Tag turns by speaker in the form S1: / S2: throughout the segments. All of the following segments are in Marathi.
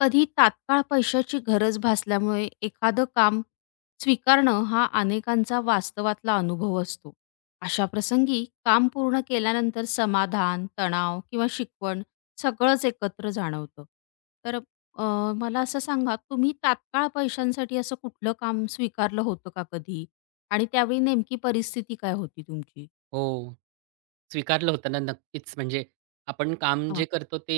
S1: कधी तात्काळ पैशाची गरज भासल्यामुळे एखादं काम स्वीकारणं हा अनेकांचा वास्तवातला अनुभव असतो. अशा प्रसंगी काम पूर्ण केल्यानंतर समाधान, तणाव किंवा शिकवण सगळंच एकत्र जाणवतं. तर अ, मला असं सांगा, तुम्ही तात्काळ पैशांसाठी असं कुठलं काम स्वीकारलं होतं का कधी? आणि त्यावेळी नेमकी परिस्थिती काय होती तुमची?
S2: हो, स्वीकारलं होतं ना, नक्कीच. म्हणजे आपण काम जे
S1: हां.
S2: करतो ते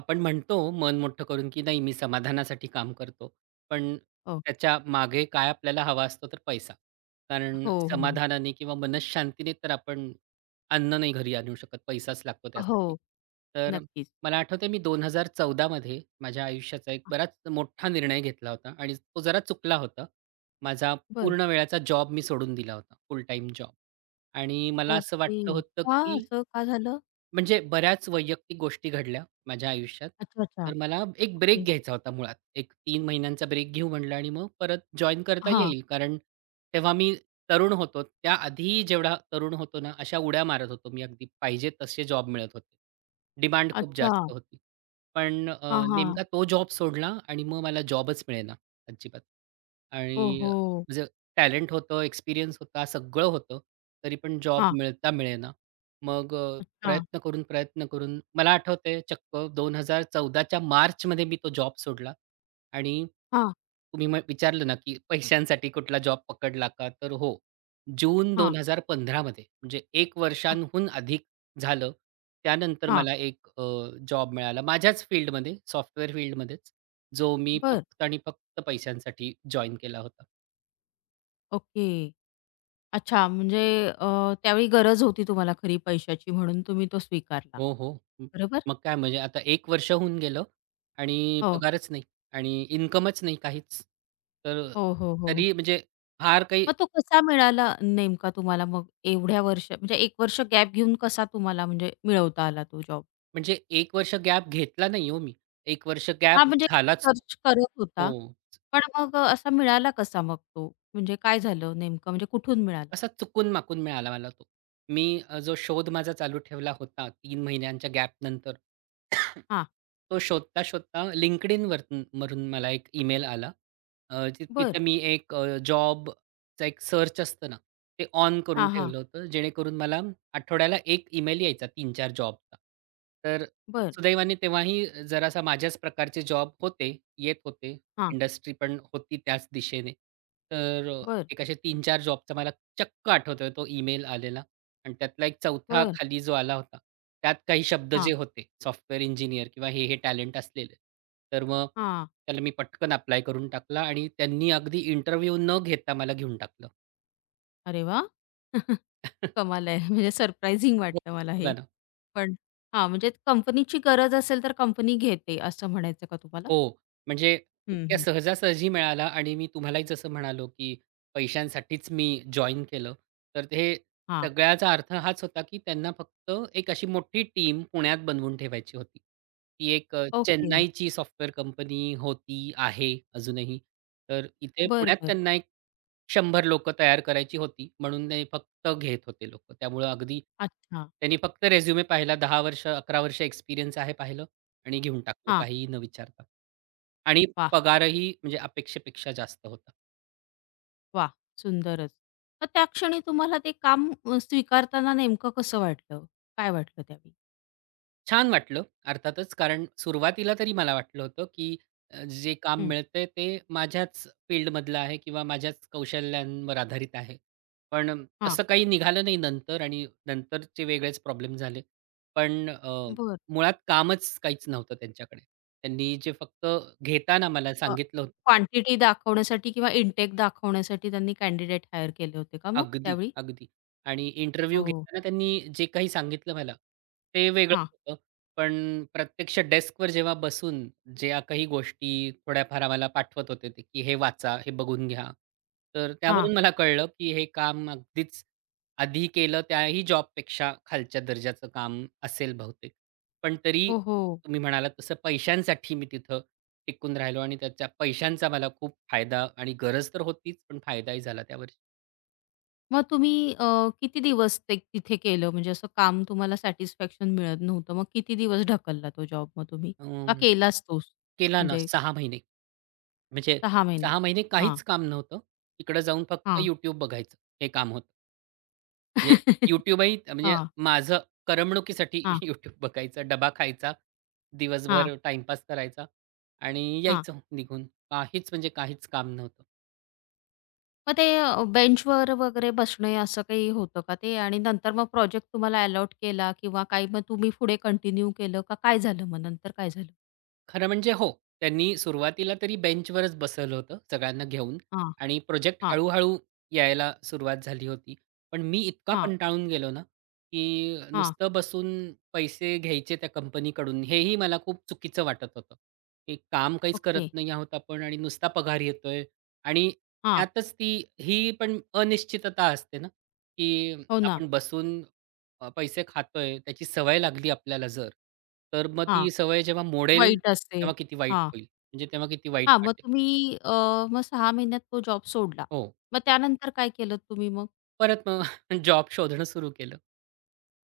S2: आपण म्हणतो मन मोठं करून, की नाही मी समाधानासाठी काम करतो. पण
S1: हो.
S2: त्याच्या मागे काय आपल्याला हवा असतो तर पैसा. कारण
S1: हो, हो.
S2: समाधानाने किंवा मनःशांतीने तर आपण अन्न नाही घरी आणू शकत. पैसाच लागतो
S1: हो,
S2: त्यासाठी. तर
S1: नक्कीच.
S2: मला आठवतंय मी 2014 मध्ये माझ्या आयुष्याचा एक बराच मोठा निर्णय घेतला होता आणि तो जरा चुकला होता. माझा
S1: बरं.
S2: पूर्ण वेळाचा जॉब मी सोडून दिला होता, फुल टाईम जॉब. आणि मला असं वाटलं
S1: ओके.
S2: होतं,
S1: का
S2: की
S1: असं का झालं?
S2: म्हणजे बऱ्याच वैयक्तिक गोष्टी घडल्या माझ्या आयुष्यात.
S1: अच्छा, अच्छा.
S2: तर मला एक ब्रेक
S1: ओके.
S2: घ्यायचा होता मुळात. एक तीन महिन्यांचा ब्रेक घेऊ म्हटलं आणि मग परत जॉइन करता
S1: हां.
S2: येईल. कारण तेव्हा मी तरुण होतो. त्याआधी जेवढा तरुण होतो ना, अशा उड्या मारत होतो मी अगदी पाहिजे तसे जॉब मिळत होते. डिमांड खूप
S1: अच्छा.
S2: जास्त होती. पण
S1: हां, हां.
S2: नेमका तो जॉब सोडला आणि मग मला जॉबच मिळेना अजिबात. आणि
S1: ओहो!
S2: माझं टॅलेंट होतं, एक्सपिरियन्स होता, सगळं होतं. तरी पण जॉब
S1: हां.
S2: मिळता मिळेना. मग
S1: अच्छा.
S2: प्रयत्न करून, प्रयत्न करून मला आठवतंय चक्क 2014च्या मार्चमध्ये मी तो जॉब सोडला आणि
S1: हां,
S2: तुम्ही विचारलं ना, की पैशांसाठी कुठला जॉब पकडला का? तर हो, जून
S1: हां,
S2: 2015 मध्ये म्हणजे 1
S1: हां,
S2: वर्षांहून अधिक झालं. त्यानंतर
S1: हां.
S2: मला एक जॉब मिळाला माझ्याच फील्डमध्ये, सॉफ्टवेअर फील्डमध्येच, जो मी
S1: बरं.
S2: फक्त आणि फक्त पैशांसाठी जॉइन केला होता.
S1: ओके. अच्छा म्हणजे त्यावेळी गरज होती तुम्हाला खरी पैशाची म्हणून तुम्ही तो स्वीकारला.
S2: हो, हो. म
S1: बरोबर?
S2: मग काय म्हणजे आता एक वर्ष होऊन गेलं आणि
S1: हो.
S2: पगारच नाही आणि इन्कमच नाही काहीच. तर
S1: हो, हो, हो.
S2: तरी म्हणजे फार काही
S1: मग तो कसा मिळाला नेमका तुम्हाला मग एवढ्या वर्ष म्हणजे 1 वर्ष गॅप घेऊन कसा तुम्हाला म्हणजे मिळवता आला तो जॉब?
S2: म्हणजे 1 वर्ष गॅप घेतला नाही हो मी. एक वर्ष गॅप
S1: हां, म्हणजे
S2: झालाच.
S1: सर्च करत होता.
S2: हो.
S1: पण मग असा मिळाला कसा मग तो? म्हणजे काय झालं नेमकं म्हणजे कुठून मिळाला?
S2: असा चुकून-माकून मिळाला मला तो. मी जो शोध माझा चालू ठेवला होता 3 महिन्यांच्या गॅपनंतर,
S1: हां.
S2: तो शोधता-शोधता LinkedIn वरतून वरून वरून मला एक ईमेल आला. अ, ति
S1: बरं.
S2: तिथे मी एक जॉबचा एक सर्च असतं ना, ते ऑन करून
S1: हां, हां.
S2: ठेवलं होतं, जेणेकरून मला आठवड्याला 1 ईमेल यायचा 3-4 जॉबचा. तर
S1: बरं.
S2: सुदैवाने तेव्हाही जरासा माझ्याच प्रकारचे जॉब होते, येत होते.
S1: हां.
S2: इंडस्ट्री पण होती त्याच दिशेने. तर
S1: बरं,
S2: एक असे 3-4 जॉबचा मला चक्क आठवतोय तो ईमेल आलेला आणि त्यातला एक चौथा
S1: बरं.
S2: खाली जो आला होता, त्यात काही शब्द
S1: हां,
S2: जे होते सॉफ्टवेअर इंजिनिअर किंवा हे टॅलेंट असलेले. तर मग
S1: हां.
S2: त्याला मी पटकन अप्लाय करून टाकला आणि त्यांनी अगदी इंटरव्ह्यू न घेता मला घेऊन टाकलं.
S1: अरे वाह! कमाल आहे. म्हणजे सरप्रायझिंग
S2: हो.
S1: वाटलं मला
S2: बघा
S1: हे.
S2: ना.
S1: पण हां, म्हणजे कंपनीची गरज असेल तर कंपनी घेते असं म्हणायचं का तुम्हाला?
S2: हो, म्हणजे
S1: हं,
S2: इतक्या
S1: हं.
S2: सहजासहजी मिळाला आणि मी तुम्हालाही जसं म्हणालो, की पैशांसाठीच मी जॉइन केलं. तर हे
S1: हां.
S2: सगळ्याचा अर्थ हाच होता, की त्यांना फक्त एक अशी मोठी टीम पुण्यात बनवून ठेवायची होती. ती एक
S1: ओके.
S2: चेन्नईची सॉफ्टवेअर कंपनी होती, आहे अजूनही. तर इथे
S1: बरं,
S2: पुण्यात
S1: बरं.
S2: त्यांना एक 100 लोकं तयार करायची होती, म्हणून ते फक्त घेत होते लोकं. त्यामुळं अगदी
S1: अच्छा.
S2: त्यांनी फक्त रिझ्यूमे पाहिला, 10 वर्ष, 11 वर्ष एक्सपिरियन्स आहे पाहिलं. आणि घेऊन टाकलं
S1: हां.
S2: काहीही न विचारता. आणि
S1: वाह!
S2: पगारही म्हणजे अपेक्षेपेक्षा जास्त होता.
S1: वाह! सुंदरच. मग त्या क्षणी तुम्हाला ते काम स्वीकारताना नेमकं कसं वाटलं? काय वाटलं त्यावेळी?
S2: छान वाटलं अर्थातच कारण सुरुवातीला तरी मला वाटलं होतं, की जे काम
S1: हं.
S2: मिळतंय ते माझ्याच फील्डमधलं आहे किंवा माझ्याच कौशल्यांवर आधारित आहे. पण
S1: हां.
S2: तसं काही निघालं नाही नंतर आणि नंतरचे वेगळेच प्रॉब्लेम झाले. पण
S1: बरं.
S2: मुळात कामच काहीच नव्हतं त्यांच्याकडे. त्यांनी जे फक्त घेताना मला सांगितलं
S1: क्वांटिटी दाखवण्यासाठी किंवा इनटेक दाखवण्यासाठी त्यांनी कॅन्डिडेट हायर केले होते का मग
S2: अगदी,
S1: त्यावेळी?
S2: अगदी. आणि इंटरव्ह्यू
S1: ओह!
S2: घेताना त्यांनी जे काही सांगितलं मला, ते वेगळं
S1: हां,
S2: होतं. पण प्रत्यक्ष डेस्कवर जेव्हा बसून ज्या काही गोष्टी थोड्याफार आम्हाला पाठवत होते ते, की हे वाचा, हे बघून घ्या. तर
S1: हां.
S2: त्यावरून मला कळलं, की हे काम अगदीच आधी केलं त्याही जॉबपेक्षा खालच्या दर्जाचं काम असेल बहुतेक. पण तरी
S1: ओहो!
S2: तुम्ही म्हणालात तसं पैशांसाठी मी तिथं टिकून राहिलो आणि त्याच्या पैशांचा मला खूप फायदा आणि गरज तर होतीच, पण फायदाही झाला त्यावर.
S1: मग तुम्ही किती दिवस ते तिथे केलं? म्हणजे असं काम तुम्हाला सॅटिस्फॅक्शन मिळत नव्हतं. मग किती दिवस ढकलला तो जॉब मग तुम्ही? का केलाच तोच?
S2: केला ना
S1: म्हणजे
S2: 6 महिने. म्हणजे
S1: 6 महिने?
S2: 6 महिने
S1: हां,
S2: काहीच काम नव्हतं. तिकडं जाऊन फक्त
S1: हां.
S2: YouTube बघायचं हे काम होतं. म्हणजे YouTubeही म्हणजे
S1: हां,
S2: माझं करमणुकीसाठी
S1: हां,
S2: YouTube बघायचं, डबा खायचा,
S1: हां,
S2: दिवसभर टाईमपास करायचा आणि
S1: हां.
S2: यायचं निघून. काहीच म्हणजे काहीच काम नव्हतं.
S1: मग ते बेंचवर वगैरे बसणे असं काही होतं का ते? आणि नंतर मग प्रोजेक्ट तुम्हाला अलॉट केला किंवा काही मग तुम्ही पुढे कंटिन्यू केलं का काय झालं मग नंतर काय झालं?
S2: खरं म्हणजे हो. त्यांनी सुरुवातीला तरी बेंचवरच बसवलं होतं सगळ्यांना घेऊन
S1: हां,
S2: आणि प्रोजेक्ट
S1: हां,
S2: हळू-हळू यायला सुरुवात झाली होती. पण मी इतका
S1: हां,
S2: कंटाळून गेलो ना, की
S1: हां.
S2: नुसतं बसून पैसे घ्यायचे त्या कंपनीकडून हेही मला खूप चुकीचं वाटत होतं. की काम काहीच करत
S1: ओके.
S2: नाही आहोत आपण आणि नुसता पगार येतोय आणि
S1: हां.
S2: त्यातच ती ही पण अनिश्चितता असते ना, की
S1: हो ना.
S2: आपण बसून पैसे खातोय, त्याची सवय लागली आपल्याला जर, तर मग ती सवय जेव्हा मोडेल,
S1: वाईट असते.
S2: तेव्हा किती वाईट
S1: हां,
S2: होईल. म्हणजे तेव्हा किती वाईट
S1: हां. मग
S2: वाटेल.
S1: तुम्ही मग 6 महिन्यात तो जॉब सोडला.
S2: हो.
S1: मग त्यानंतर काय केलत तुम्ही मग?
S2: परत मग जॉब शोधणं सुरू केलं.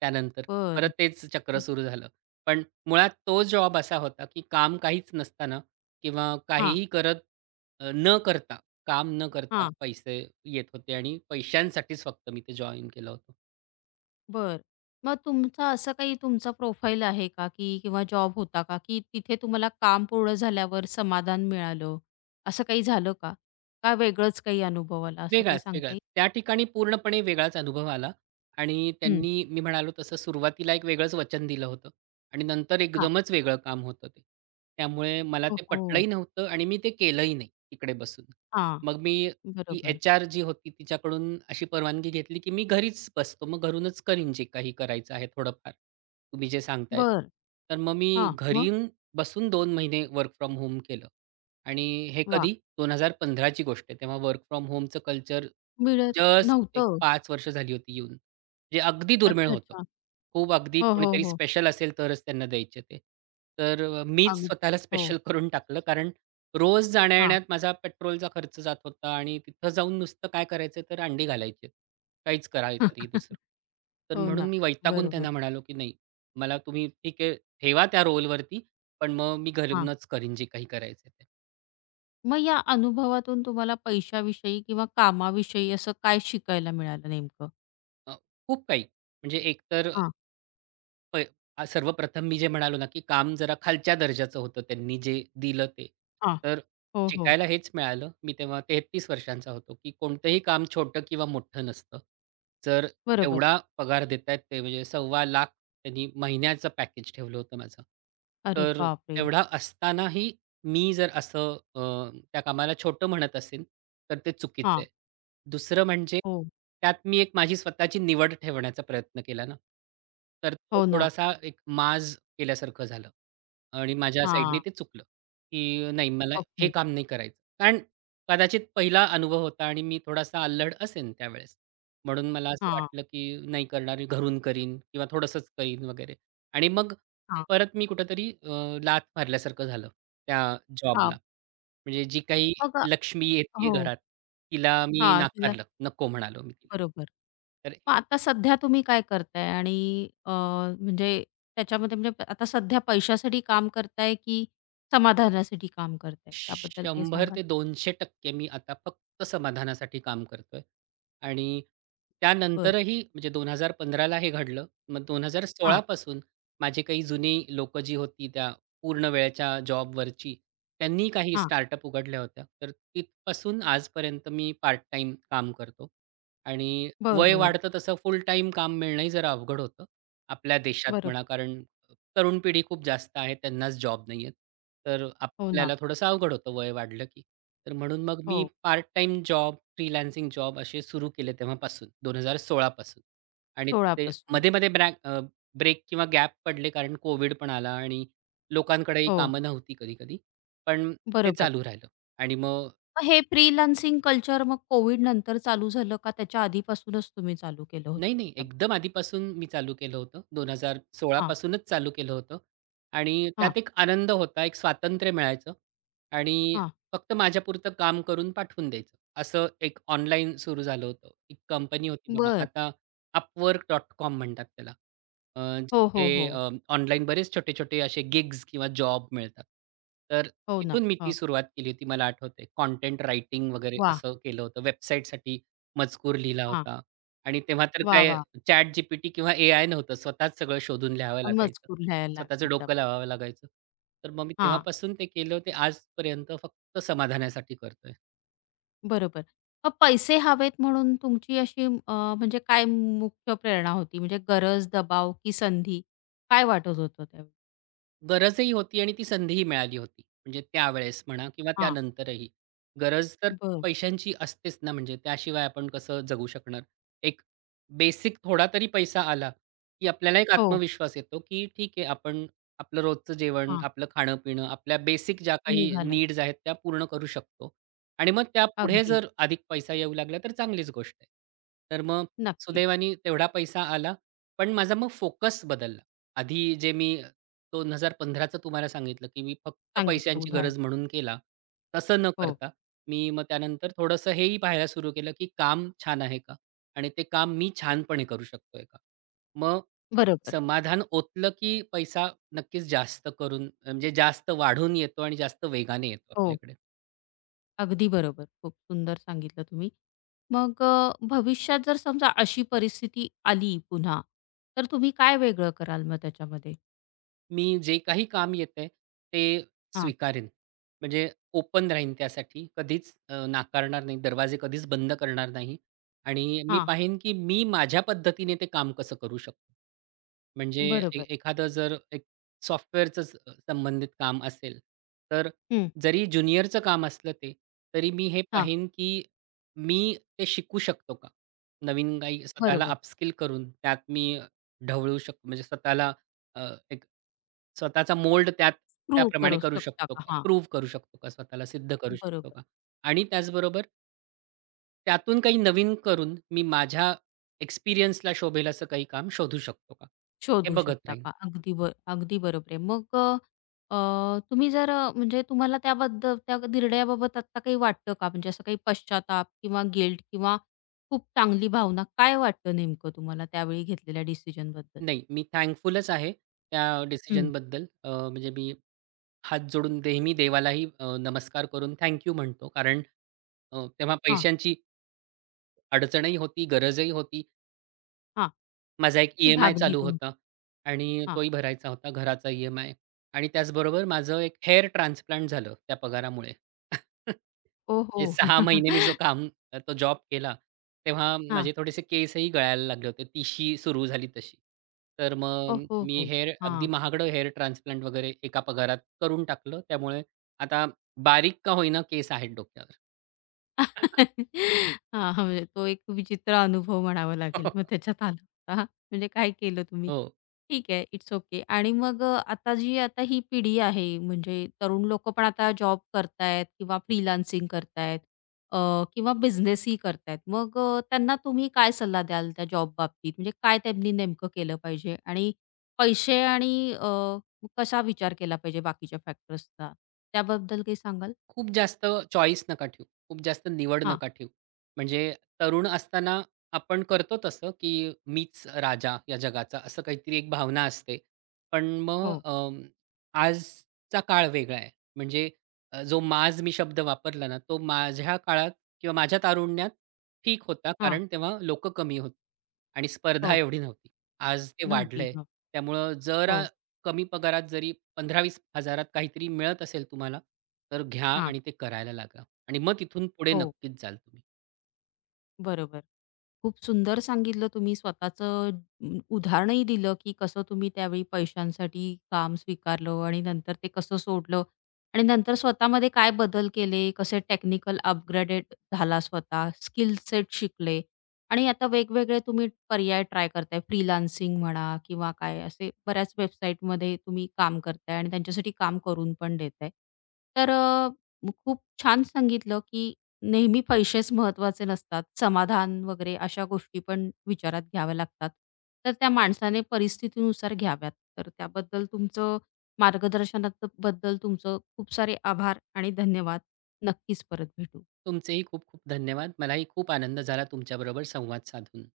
S2: त्यानंतर परत
S1: बरं.
S2: तेच चक्र सुरू झालं. पण मुळात तो जॉब असा होता, की काम काहीच नसताना किंवा
S1: हां,
S2: काहीही करत न करता, काम न करता
S1: हां.
S2: पैसे येत होते आणि पैशांसाठीच फक्त मी ते जॉइन केलं होतं.
S1: बरं. मग तुमचा असं काही तुमचा प्रोफाईल आहे का, की किंवा जॉब होता का, की तिथे तुम्हाला काम पूर्ण झाल्यावर समाधान मिळालं? असं काही झालं का? का वेगळंच काही अनुभव आला असं काही
S2: वेगळाच,
S1: सांगता
S2: वेगळाच.
S1: येईल?
S2: त्या ठिकाणी पूर्णपणे वेगळाच अनुभव आला आणि
S1: हं.
S2: त्यांनी मी म्हणालो तसं सुरुवातीला एक वेगळंच वचन दिलं होतं आणि नंतर
S1: हां.
S2: एकदमच वेगळं काम होतं ते. त्यामुळे मला
S1: हो,
S2: ते
S1: हो.
S2: पटलंही नव्हतं आणि मी ते केलंही नाही तिकडे बसून.
S1: हां.
S2: मग मी ती
S1: बरोबर.
S2: एचआर जी होती तिच्याकडून अशी परवानगी घेतली, की मी घरीच बसतो. मग घरूनच करीन जे काही करायचं आहे थोडंफार, तुम्ही जे सांगताय.
S1: बरं.
S2: तर मग मी
S1: हां. मग?
S2: घरी बसून 2 महिने वर्क फ्रॉम होम केलं. आणि हे
S1: वाह!
S2: कधी 2015 ची गोष्ट आहे. तेव्हा वर्क फ्रॉम होमचं कल्चर
S1: मिळत
S2: जस्ट एक
S1: नव्हतं.
S2: पाच वर्ष झाली होती येऊन. जे अगदी दुर्मिळ
S1: अच्छा,
S2: होतं.
S1: अच्छा.
S2: खूप अगदी
S1: हो, हो,
S2: कोणीतरी
S1: हो.
S2: स्पेशल असेल तरच त्यांना द्यायचे ते. तर मीच
S1: अग
S2: स्वतःला
S1: हो.
S2: स्पेशल करून टाकलं. कारण रोज
S1: हां.
S2: जाण्या-येण्यात माझा पेट्रोलचा खर्च जात होता आणि तिथं जाऊन नुसतं काय करायचं तर अंडी घालायचे. काहीच करायचं नाही दुसरं. तर
S1: हो
S2: म्हणून
S1: ना.
S2: मी वैतागून
S1: बरोबर.
S2: त्यांना म्हणालो, की "नाही, मला तुम्ही ठीक आहे ठेवा त्या रोलवरती, पण मग मी
S1: हां.
S2: घरूनच करीन जे काही करायचं
S1: मग या अनुभवातून तुम्हाला पैशाविषयी किंवा कामाविषयी असं काय शिकायला मिळालं नेमकं?
S2: अ, खूप काही. म्हणजे एकतर
S1: हां,
S2: प सर्वप्रथम मी जे म्हणालो ना, की काम जरा खालच्या दर्जाचं होतं त्यांनी जे दिलं ते.
S1: हां.
S2: तर
S1: हो, हो.
S2: शिकायला हेच मिळालं. मी तेव्हा 33 वर्षांचा होतो, की कोणतंही काम छोटं किंवा मोठं नसतं. जर
S1: बरोबर.
S2: एवढा पगार देत आहेत ते म्हणजे ₹2,25,000 त्यांनी महिन्याचं पॅकेज ठेवलं होतं माझं.
S1: अरे
S2: तर
S1: बापरे!
S2: एवढा असतानाही मी जर असं त्या कामाला छोटं म्हणत असेन, तर ते चुकीचं
S1: हां.
S2: आहे. दुसरं म्हणजे
S1: हो.
S2: त्यात मी एक माझी स्वतःची निवड ठेवण्याचा प्रयत्न केला ना, तर तो
S1: हो ना.
S2: थोडासा एक माज केल्यासारखं झालं आणि माझ्या साईडनी
S1: हां.
S2: ते चुकलं, की नाही मला
S1: ओके.
S2: हे काम नाही करायचं. कारण कदाचित पहिला अनुभव होता आणि मी थोडासा अल्लड असेन त्यावेळेस. म्हणून मला असं
S1: हां,
S2: वाटलं, की नाही करणार मी घरून करीन किंवा थोडंसंच करीन वगैरे आणि मग
S1: हां,
S2: परत मी कुठेतरी लाथ मारल्यासारखं झालं त्या
S1: हां.
S2: जॉबला. म्हणजे जी काही
S1: मग
S2: लक्ष्मी येते
S1: हो.
S2: घरात, तिला मी
S1: हां, तिला
S2: नाकारलं. नको म्हणालो मी तिला.
S1: बरोबर.
S2: तर
S1: मग आता सध्या तुम्ही काय करताय? आणि अ, म्हणजे त्याच्यामध्ये म्हणजे आता सध्या पैशासाठी काम करताय की समाधानासाठी काम करताय? त्याबद्दल काही
S2: 100
S1: सांगाल?
S2: ते 200% मी आता फक्त समाधानासाठी काम करतोय. आणि
S1: बरं.
S2: त्यानंतरही म्हणजे 2015 ला हे घडलं. मग 2016
S1: हां,
S2: पासून माझी काही जुनी लोकं जी होती त्या पूर्ण वेळेच्या जॉबवरची, त्यांनी काही
S1: हां.
S2: स्टार्टअप उघडल्या होत्या. तर तिथपासून आजपर्यंत मी पार्ट टाईम काम करतो. आणि
S1: बरं,
S2: वय
S1: बरं.
S2: वाढतं तसं फुल टाईम काम मिळणंही जरा अवघड होतं. आपल्या देशात म्हणा
S1: बरोबर.
S2: कारण तरुण पिढी खूप जास्त आहे, त्यांनाच जॉब नाहीयेत. तर
S1: हो ना.
S2: आपल्याला थोडंसं अवघड होतं वय वाढलं की. तर म्हणून मग मी
S1: हो.
S2: Part time job, freelancing job असे सुरू केले तेव्हापासून 2016 पासून आणि
S1: 16
S2: ते
S1: पासून.
S2: मध्ये-मध्ये ब्रेक किंवा गॅप पडले कारण कोव्हिड पण आला आणि लोकांकडेही
S1: हो.
S2: कामं नव्हती कधी-कधी. पण ते
S1: बरोबर.
S2: चालू राहिलं आणि मग
S1: मग हे फ्रीलान्सिंग कल्चर मग कोविड नंतर चालू झालं का त्याच्या आधीपासूनच तुम्ही चालू केलं होतं
S2: नाही, नाही.
S1: त्याच्या
S2: एकदम आधीपासून मी चालू केलं होतं. 2016
S1: हां,
S2: पासूनच चालू केलं होतं आणि
S1: हां,
S2: त्यात एक आनंद होता, एक स्वातंत्र्य मिळायचं आणि
S1: हां.
S2: फक्त माझ्यापुरतं काम करून पाठवून द्यायचं. असं एक ऑनलाईन सुरू झालं होतं. एक कंपनी होती बघा,
S1: बरं.
S2: आता Upwork.com म्हणतात त्याला. अ,
S1: हो, हो,
S2: जिथे
S1: हो.
S2: ऑनलाईन बरेच छोटे-छोटे असे गिग्स किंवा जॉब मिळतात. तर
S1: हो ना.
S2: तिथून मी ती
S1: हं.
S2: सुरुवात केली होती. मला आठवतंय. कंटेंट रायटिंग वगैरे
S1: वाह!
S2: असं केलं होतं. वेबसाईटसाठी मजकूर लिहिला
S1: हां.
S2: होता. आणि तेव्हा तर
S1: वाह,
S2: काय
S1: वाह!
S2: चॅट जीपीटी किंवा एआय नव्हतं. स्वतःच सगळं शोधून लिहावं लागायचं.
S1: मजकूर लिहायला
S2: स्वतःचं
S1: त्याचा.
S2: डोकं लावावं लागायचं. तर मग मी
S1: हां.
S2: तेव्हापासून ते केलं ते आजपर्यंत फक्त समाधानासाठी करतोय.
S1: बरोबर. मग पैसे हवेत म्हणून तुमची अशी म्हणजे काय मुख्य प्रेरणा होती? म्हणजे गरज, दबाव की संधी? काय वाटत होतं त्यावेळी?
S2: गरजही होती आणि ती संधीही मिळाली होती. म्हणजे त्यावेळेस म्हणा किंवा
S1: हां.
S2: त्यानंतरही. गरज तर
S1: बरं.
S2: पैशांची असतेच ना, म्हणजे त्याशिवाय आपण कसं जगू शकणार? एक बेसिक थोडा तरी पैसा आला, की आपल्याला एक
S1: हो.
S2: आत्मविश्वास येतो, की ठीक आहे आपण आपलं रोजचं जेवण,
S1: हां.
S2: आपलं खाणं-पिणं, आपल्या बेसिक ज्या काही
S1: निघालं.
S2: नीड्स आहेत त्या पूर्ण करू शकतो. आणि मग त्यापुढे
S1: अगदी.
S2: जर अधिक पैसा येऊ लागला तर चांगलीच गोष्ट आहे. तर मग
S1: नक्कीच.
S2: सुदैवाने तेवढा पैसा आला, पण माझा मग फोकस बदलला. आधी जे मी 2015चं तुम्हाला सांगितलं, की मी फक्त
S1: सांगितलं
S2: पैशांची
S1: उदाहरण.
S2: गरज म्हणून केला. तसं न
S1: हो.
S2: करता मी मग त्यानंतर थोडंसं हेही पाहायला सुरू केलं, की काम छान आहे का? आणि ते काम मी छानपणे करू शकतोय का? मग
S1: बरोबर.
S2: समाधान ओतलं, की पैसा नक्कीच जास्त करून म्हणजे जास्त वाढून येतो आणि जास्त वेगाने येतो
S1: हो.
S2: आपल्याकडे.
S1: अगदी बरोबर. खूप सुंदर सांगितलं तुम्ही. मग भविष्यात जर समजा अशी परिस्थिती आली पुन्हा, तर तुम्ही काय वेगळं कराल मग त्याच्यामध्ये?
S2: मी जे काही काम येते, ते
S1: हां,
S2: स्वीकारेन. म्हणजे ओपन राहीन त्यासाठी. कधीच नाकारणार नाही. दरवाजे कधीच बंद करणार नाही. आणि मी
S1: हां.
S2: पाहिन की मी माझ्या पद्धतीने ते काम कसं करू शकतो. म्हणजे
S1: बरोबर.
S2: एखादं जर एक सॉफ्टवेअरचंच संबंधित काम असेल, तर
S1: हं.
S2: जरी ज्युनियरचं काम असलं ते, तरी मी हे
S1: हां.
S2: पाहीन, की मी ते शिकू शकतो का? नवीन काही स्वतःला
S1: बरोबर.
S2: अपस्किल करून त्यात मी ढवळू शकतो. म्हणजे स्वतःला एक स्वतःचा मोल्ड त्यात
S1: प्रूव्ह
S2: त्याप्रमाणे
S1: करू
S2: करू
S1: शकता
S2: शकतो
S1: का?
S2: का?
S1: हां.
S2: प्रूव्ह करू शकतो का? स्वतःला सिद्ध करू शकतो
S1: बरोबर.
S2: का? आणि त्याचबरोबर त्यातून काही नवीन करून मी माझ्या एक्सपिरियन्सला शोभेल असं काही काम शोधू शकतो का? हे
S1: शोधू
S2: बघत
S1: शकता
S2: राहीन.
S1: का? अगदी बरोबर आहे. मग अ, अ, तुम्ही जर म्हणजे तुम्हाला त्याबद्दल त्या निर्णयाबाबत आत्ता काही वाटतं का? म्हणजे असं काही पश्चाताप किंवा गिल्ट किंवा खूप चांगली भावना काय वाटतं नेमकं तुम्हाला त्यावेळी घेतलेल्या डिसिजनबद्दल?
S2: नाही, मी थँकफुलच आहे त्या
S1: हं.
S2: डिसिजनबद्दल. म्हणजे मी हात जोडून नेहमी देवालाही नमस्कार करून थँक म्हणतो. कारण तेव्हा
S1: हां,
S2: पैशांची अडचणही होती, गरजही होती.
S1: हां.
S2: माझा एक
S1: ती
S2: ई-एम-आय
S1: भागली
S2: चालू
S1: तुमची.
S2: होता आणि
S1: हां.
S2: तोही भरायचा होता, घराचा ई-एम-आय आणि त्याचबरोबर माझं एक हेअर ट्रान्सप्लांट झालं त्या पगारामुळे.
S1: ओहो!
S2: म्हणजे सहा
S1: हां.
S2: महिने मी जो काम तो जॉब केला, तेव्हा माझे थोडेसे केसही गळायला लागले होते, तिशी सुरू झाली तशी. तर
S1: ओ,
S2: मग
S1: हो,
S2: मी
S1: हो.
S2: हेअर अगदी
S1: हां.
S2: महागडं हेअर ट्रान्सप्लांट वगैरे एका पगारात करून टाकलं. त्यामुळे आता बारीक का होईना केस आहेत डोक्यावर.
S1: हां, हां. म्हणजे तो एक विचित्र अनुभव म्हणावा लागेल. मग त्याच्यात आलं होता. म्हणजे काय केलं तुम्ही?
S2: हो.
S1: ठीक आहे, इट्स ओके. आणि मग आता जी आता ही पिढी आहे म्हणजे तरुण लोकं पण आता जॉब करतायत किंवा फ्रीलान्सिंग करतायत अ, किंवा बिझनेसही करतायत. मग त्यांना तुम्ही काय सल्ला द्याल त्या जॉब बाबतीत? म्हणजे काय त्यांनी नेमकं केलं पाहिजे? आणि पैसे आणि कसा विचार केला पाहिजे बाकीच्या फॅक्टर्सचा? त्याबद्दल काही सांगाल?
S2: खूप जास्त चॉईस नका ठेवू. खूप जास्त निवड
S1: हां.
S2: नका ठेवू. म्हणजे तरुण असताना आपण करतो तसं, की मीच राजा या जगाचा असं काहीतरी एक भावना असते. पण मग
S1: हो.
S2: आजचा काळ वेगळा आहे. म्हणजे जो माज मी शब्द वापरला ना, तो माझ्या काळात किंवा माझ्या तारुण्यात ठीक होता.
S1: हां.
S2: कारण तेव्हा लोकं कमी होती आणि स्पर्धा
S1: हो.
S2: एवढी नव्हती. आज ते
S1: नव्हती.
S2: वाढलंय.
S1: हं.
S2: त्यामुळं जरा
S1: हो.
S2: कमी पगारात जरी 15,000-20,000त काहीतरी मिळत असेल तुम्हाला, तर घ्या
S1: हां.
S2: आणि ते करायला लागा आणि मग तिथून पुढे
S1: हो.
S2: नक्कीच जाल तुम्ही.
S1: बरोबर. खूप सुंदर सांगितलं तुम्ही स्वतःचं उदाहरणही दिलं, की कसं तुम्ही त्यावेळी पैशांसाठी काम स्वीकारलं आणि नंतर ते कसं सोडलं आणि नंतर स्वतःमध्ये काय बदल केले, कसे टेक्निकल अपग्रेडेड झाला स्वतः, स्किल सेट शिकले आणि आता वेगवेगळे तुम्ही पर्याय ट्राय करताय. फ्रीलान्सिंग म्हणा किंवा काय असे बऱ्याच वेबसाईटमध्ये तुम्ही काम करताय आणि त्यांच्यासाठी काम करून पण देताय. तर खूप छान सांगितलं, की नेहमी पैसेच महत्वाचे नसतात. समाधान वगैरे अशा गोष्टी पण विचारात घ्याव्या लागतात. तर त्या माणसाने परिस्थितीनुसार घ्याव्यात. तर त्याबद्दल तुमचं मार्गदर्शनाबद्दल तुमचं खूप सारे आभार आणि धन्यवाद. नक्कीच परत भेटू.
S2: तुमचेही खूप खूप धन्यवाद. मलाही खूप आनंद झाला तुमच्याबरोबर संवाद साधून.